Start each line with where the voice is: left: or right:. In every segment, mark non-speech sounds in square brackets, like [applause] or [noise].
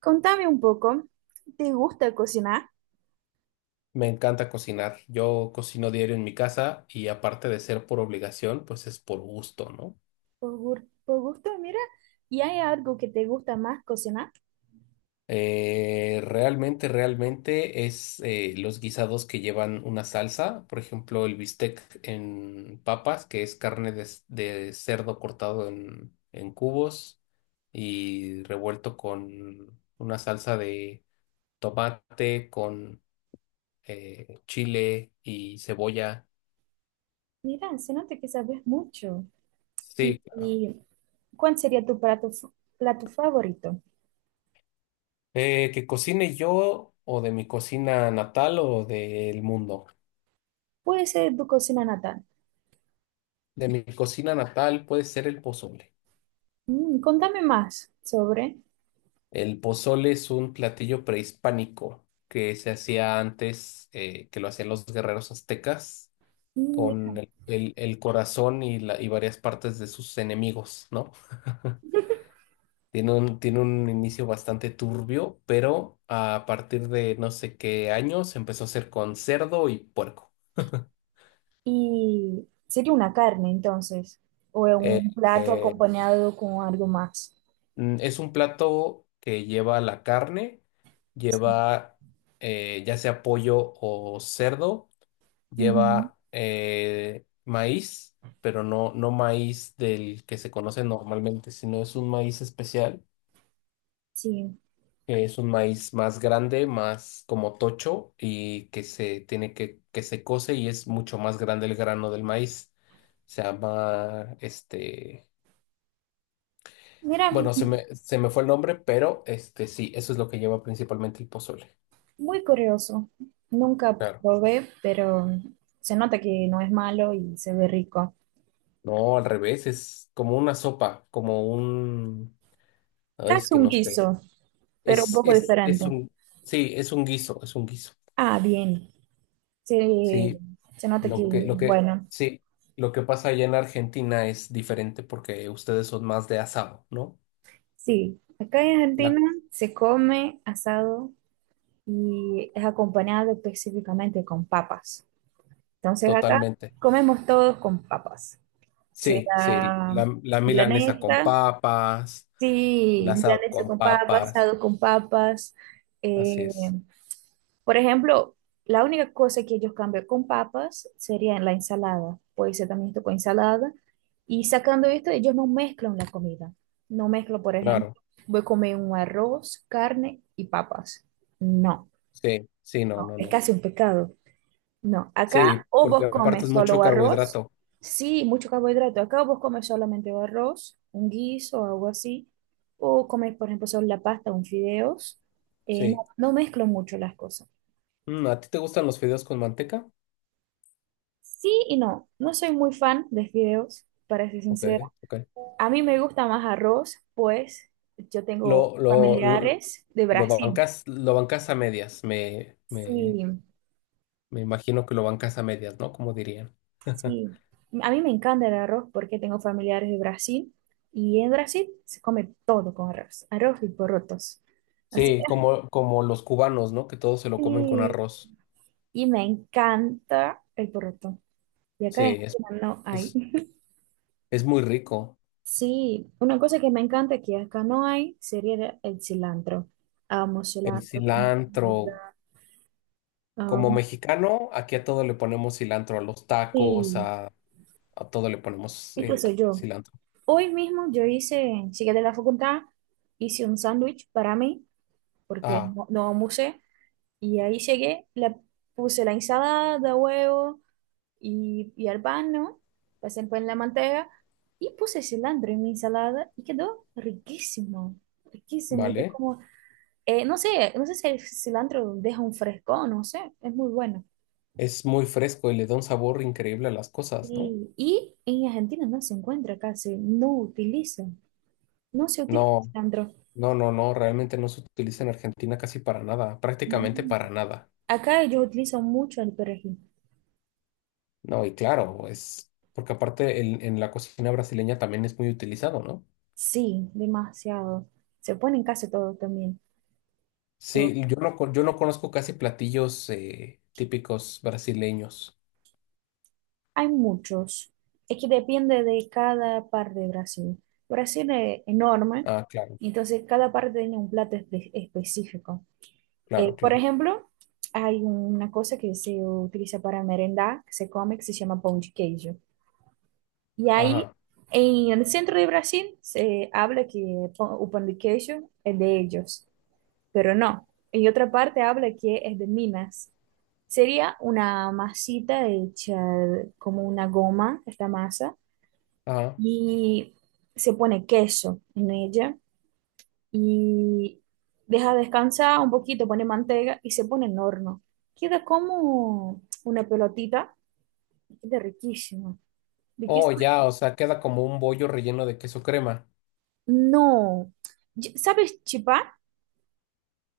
right: Contame un poco, ¿te gusta cocinar?
left: Me encanta cocinar. Yo cocino diario en mi casa y aparte de ser por obligación, pues es por gusto, ¿no?
right: Por gusto, mira, ¿y hay algo que te gusta más cocinar?
left: Realmente es los guisados que llevan una salsa, por ejemplo, el bistec en papas, que es carne de cerdo cortado en cubos y revuelto con una salsa de tomate, con chile y cebolla.
right: Mira, se nota que sabes mucho. ¿Y,
left: Sí, claro.
right: y cuál sería tu plato favorito?
left: Que cocine yo o de mi cocina natal o del mundo.
right: Puede ser tu cocina natal.
left: De mi cocina natal puede ser el pozole.
right: Mm, contame más sobre.
left: El pozole es un platillo prehispánico que se hacía antes, que lo hacían los guerreros aztecas
right: Y,
left: con el corazón y varias partes de sus enemigos, ¿no? Tiene un inicio bastante turbio, pero a partir de no sé qué años empezó a hacer con cerdo y puerco.
right: y sería una carne entonces, o
left: Eh,
right: un plato
left: eh,
right: acompañado con algo más.
left: Es un plato que lleva la carne,
right: Sí.
left: lleva ya sea pollo o cerdo,
right: Ujú,
left: lleva maíz, pero no maíz del que se conoce normalmente, sino es un maíz especial,
right: sí.
left: que es un maíz más grande, más como tocho y que que se cose y es mucho más grande el grano del maíz. Se llama este.
right: Mira.
left: Bueno, se me fue el nombre, pero este sí, eso es lo que lleva principalmente el pozole.
right: Muy curioso. Nunca
left: Claro.
right: probé, pero se nota que no es malo y se ve rico.
left: No, al revés, es como una sopa, como un... Ay, es
right: Casi
left: que
right: un
left: no sé.
right: guiso, pero un poco diferente.
left: Es un... Sí, es un guiso, es un guiso.
right: Ah, bien. Se,
left: Sí,
right: Se nota que, bueno,
left: sí, lo que pasa allá en Argentina es diferente porque ustedes son más de asado, ¿no?
right: sí. Acá en
left: La,
right: Argentina se come asado y es acompañado específicamente con papas. Entonces acá
left: totalmente.
right: comemos todos con papas.
left: Sí, sí,
right: Sea
left: la milanesa con
right: milanesa.
left: papas, el
right: Sí,
left: asado
right: milanesa
left: con
right: con papas,
left: papas,
right: asado con papas.
left: así
right: eh,
left: es.
right: por ejemplo, la única cosa que ellos cambian con papas sería en la ensalada. Puede ser también esto con ensalada. Y sacando esto, ellos no mezclan la comida. No mezclan, por
left: Claro.
right: ejemplo, voy a comer un arroz, carne y papas. No,
left: Sí, sí, no,
right: no,
left: no,
right: es
left: no.
right: casi un pecado. No, acá
left: Sí,
right: o
left: porque
right: vos
left: aparte
right: comes
left: es mucho
right: solo arroz,
left: carbohidrato.
right: sí, mucho carbohidrato, acá o vos comes solamente o arroz, un guiso o algo así, o comes, por ejemplo, solo la pasta, un fideos.
left: Sí.
right: No mezclo mucho las cosas.
left: Mm, ¿a ti te gustan los fideos con manteca?
right: Sí y no, no soy muy fan de fideos, para ser
left: Ok,
right: sincera.
left: ok.
right: A mí me gusta más arroz, pues yo tengo
left: Lo, lo, lo,
right: familiares de Brasil.
left: lo bancas a medias.
right: Sí,
left: Me imagino que lo bancas a medias, ¿no? Como dirían. [laughs]
right: sí. A mí me encanta el arroz porque tengo familiares de Brasil y en Brasil se come todo con arroz, arroz y porotos. Así
left: Sí,
right: que
left: como, como los cubanos, ¿no? Que todos se lo comen con
right: sí,
left: arroz.
right: y me encanta el poroto. Y acá
left: Sí,
right: en Argentina no hay.
left: es, es muy rico.
right: Sí, una cosa que me encanta que acá no hay sería el cilantro. Amo
left: El
right: cilantro con
left: cilantro.
right: vida.
left: Como
right: Am,
left: mexicano, aquí a todo le ponemos cilantro, a los tacos,
right: sí,
left: a todo le ponemos
right: esto soy yo.
left: cilantro.
right: Hoy mismo yo llegué de la facultad, hice un sándwich para mí porque
left: Ah,
right: no almorcé. Y ahí llegué, le puse la ensalada, huevo y al pan, ¿no? Pasé el pan en la manteca y puse cilantro en mi ensalada y quedó riquísimo, riquísimo. Yo
left: vale.
right: como, no sé si el cilantro deja un fresco, no sé, es muy bueno.
left: Es muy fresco y le da un sabor increíble a las cosas, ¿no?
right: Y en Argentina no se encuentra casi, no se utiliza
left: No,
right: cilantro.
left: no, no, no, realmente no se utiliza en Argentina casi para nada,
right: No.
left: prácticamente para nada.
right: Acá ellos utilizan mucho el perejil.
left: No, y claro, es porque aparte en la cocina brasileña también es muy utilizado, ¿no?
right: Sí, demasiado. Se pone en casi todo también.
left: Sí, yo no conozco casi platillos típicos brasileños.
right: Hay muchos. Es que depende de cada parte de Brasil. Brasil es enorme,
left: Ah, claro,
right: entonces cada parte tiene un específico.
left: claro,
right: Por
left: claro.
right: ejemplo, hay una cosa que se utiliza para merendar, que se come, que se llama pão de queijo. Y ahí,
left: Ajá,
right: en el centro de Brasil, se habla que pão- o pão de queijo es de ellos, pero no. En otra parte habla que es de Minas. Sería una masita hecha como una goma, esta masa
left: ajá.
right: y se pone queso en ella y deja descansar un poquito, pone manteca y se pone en horno. Queda como una pelotita, queda riquísimo.
left: Oh,
right: Riquísimo.
left: ya, o sea, queda como un bollo relleno de queso crema,
right: No, ¿sabes chipá?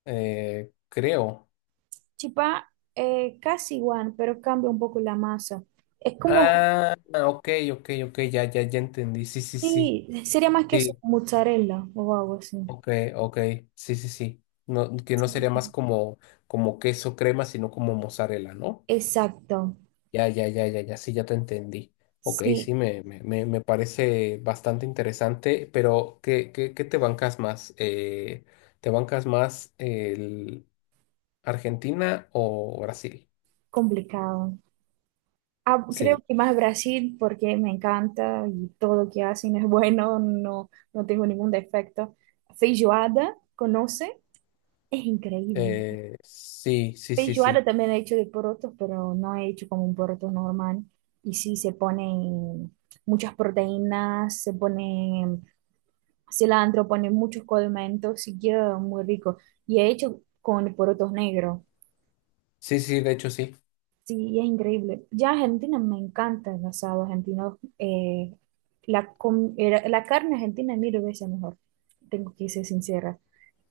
left: creo.
right: Chipá casi igual, pero cambia un poco la masa. Es como,
left: Ah, ok, ok, ok, ya, ya, ya entendí. Sí, sí, sí.
right: sí, sería más queso
left: Sí,
right: con mozzarella o algo así.
left: ok, ok. Sí, sí, sí. No, que no
right: Sí.
left: sería más como, como queso crema, sino como mozzarella, ¿no?
right: Exacto,
left: Ya, ya, ya, ya, ya, sí, ya te entendí. Ok,
right: sí,
left: sí, me parece bastante interesante, pero qué te bancas más? ¿Te bancas más el Argentina o Brasil?
right: complicado. Ah, creo
left: Sí,
right: que más Brasil porque me encanta y todo lo que hacen es [laughs] bueno, no, no tengo ningún defecto. Feijoada, ¿conoce? Es increíble.
left: sí, sí, sí,
right: Feijoada
left: sí.
right: también he hecho de porotos, pero no he hecho como un poroto normal. Y sí, se ponen muchas proteínas, se pone cilantro, pone muchos condimentos y queda muy rico. Y he hecho con porotos negros.
left: Sí, sí, de hecho, sí,
right: Sí, es increíble. Ya Argentina me encanta el asado argentino. La carne argentina es mil veces mejor, tengo que ser sincera.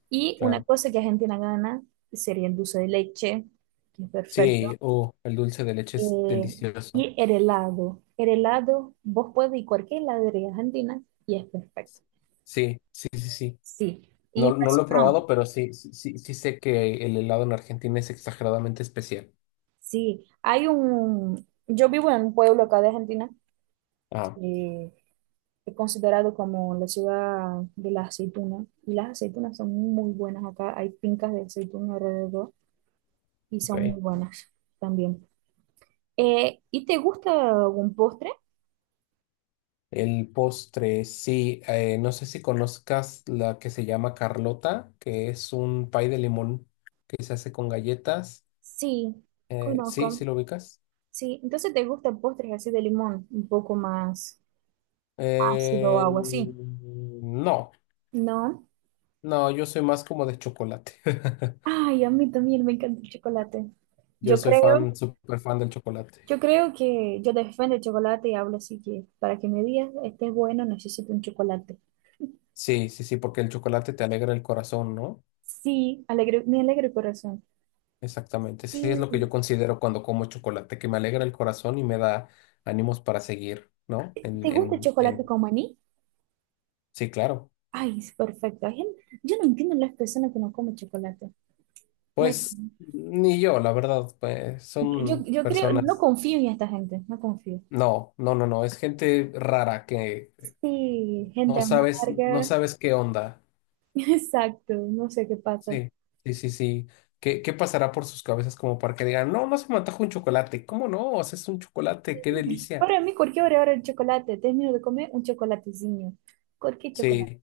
right: Y una
left: claro.
right: cosa que Argentina gana sería el dulce de leche, que es perfecto.
left: Sí, oh, el dulce de leche es
right: eh,
left: delicioso.
right: y el helado. El helado, vos puedes ir a cualquier heladería argentina y es perfecto.
left: Sí, sí, sí, sí.
right: Sí, y
left: No, no lo he
right: impresionó.
left: probado, pero sí, sí, sí, sí sé que el helado en Argentina es exageradamente especial.
right: Sí, hay un... Yo vivo en un pueblo acá de Argentina.
left: Ah,
right: eh, es considerado como la ciudad de las aceitunas. Y las aceitunas son muy buenas acá. Hay fincas de aceituna alrededor y
left: ok.
right: son muy buenas también. ¿Y te gusta algún postre?
left: El postre, sí. No sé si conozcas la que se llama Carlota, que es un pay de limón que se hace con galletas.
right: Sí,
left: Sí, sí
right: conozco.
left: lo ubicas.
right: Sí, entonces te gustan postres así de limón, un poco más ácido o algo así.
left: No,
right: No.
left: no, yo soy más como de chocolate. [laughs]
right: Ay, a mí también me encanta el chocolate.
left: Yo
right: Yo
left: soy
right: creo,
left: fan, súper fan del chocolate.
right: yo creo que yo defiendo el chocolate y hablo así que para que me digas esté bueno necesito un chocolate.
left: Sí, sí, sí, porque el chocolate te alegra el corazón, ¿no?
right: Sí, alegre, mi alegre corazón.
left: Exactamente. Sí, es lo que yo
right: Sí.
left: considero cuando como chocolate, que me alegra el corazón y me da ánimos para seguir, ¿no?
right: ¿Te gusta el chocolate
left: En...
right: con maní?
left: Sí, claro.
right: Ay, es perfecto. Yo no entiendo las personas que no comen chocolate. No hay-
left: Pues ni yo, la verdad, pues son
right: yo creo, no
left: personas.
right: confío en esta gente, no confío.
left: No, no, no, no, es gente rara que
right: Sí, gente
left: no sabes, no
right: amarga,
left: sabes qué onda.
right: [laughs] exacto, no sé qué pasa.
left: Sí, sí, sí, sí. Qué pasará por sus cabezas como para que digan, no, no se me antoja un chocolate? ¿Cómo no? Haces un chocolate, qué delicia.
right: Para mí, cualquier hora, hora el chocolate, termino de comer un chocolatecillo. Cualquier chocolate.
left: Sí.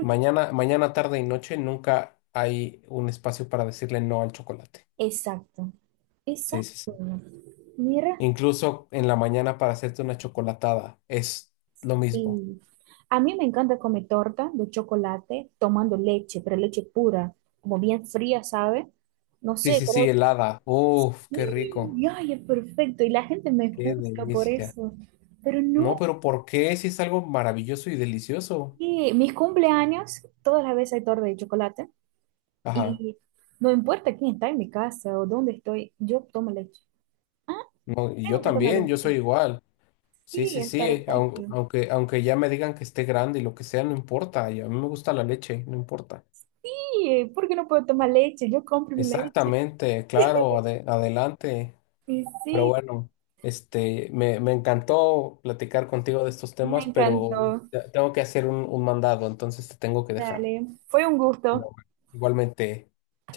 left: Mañana, mañana, tarde y noche nunca hay un espacio para decirle no al chocolate.
right: Exacto,
left: Sí, sí,
right: exacto.
left: sí.
right: Mira.
left: Incluso en la mañana para hacerte una chocolatada es lo mismo.
right: Y a mí me encanta comer torta de chocolate tomando leche, pero leche pura, como bien fría, ¿sabe? No
left: Sí,
right: sé,
left: sí, sí,
right: pero
left: helada. Uf, qué rico.
right: ¡y! ¡Ay, es perfecto! Y la gente me
left: Qué
right: juzga por
left: delicia.
right: eso. Pero
left: No,
right: no,
left: pero ¿por qué? Si es algo maravilloso y delicioso.
right: que mis cumpleaños, todas las veces hay torta de chocolate.
left: Ajá.
right: Y no importa quién está en mi casa o dónde estoy, yo tomo leche. Ah,
left: No, y yo
right: tengo que tomar
left: también, yo
right: leche.
left: soy igual. Sí,
right: Sí,
left: sí,
right: es
left: sí.
right: perfecto.
left: Aunque, aunque ya me digan que esté grande y lo que sea, no importa. Y a mí me gusta la leche, no importa.
right: Sí, ¿por qué no puedo tomar leche? Yo compro mi leche.
left: Exactamente, claro, adelante.
right: Y
left: Pero
right: sí,
left: bueno, este, me encantó platicar contigo de estos
right: me
left: temas, pero
right: encantó.
left: tengo que hacer un mandado, entonces te tengo que dejar.
right: Dale, fue un
left: Pero
right: gusto.
left: bueno, igualmente,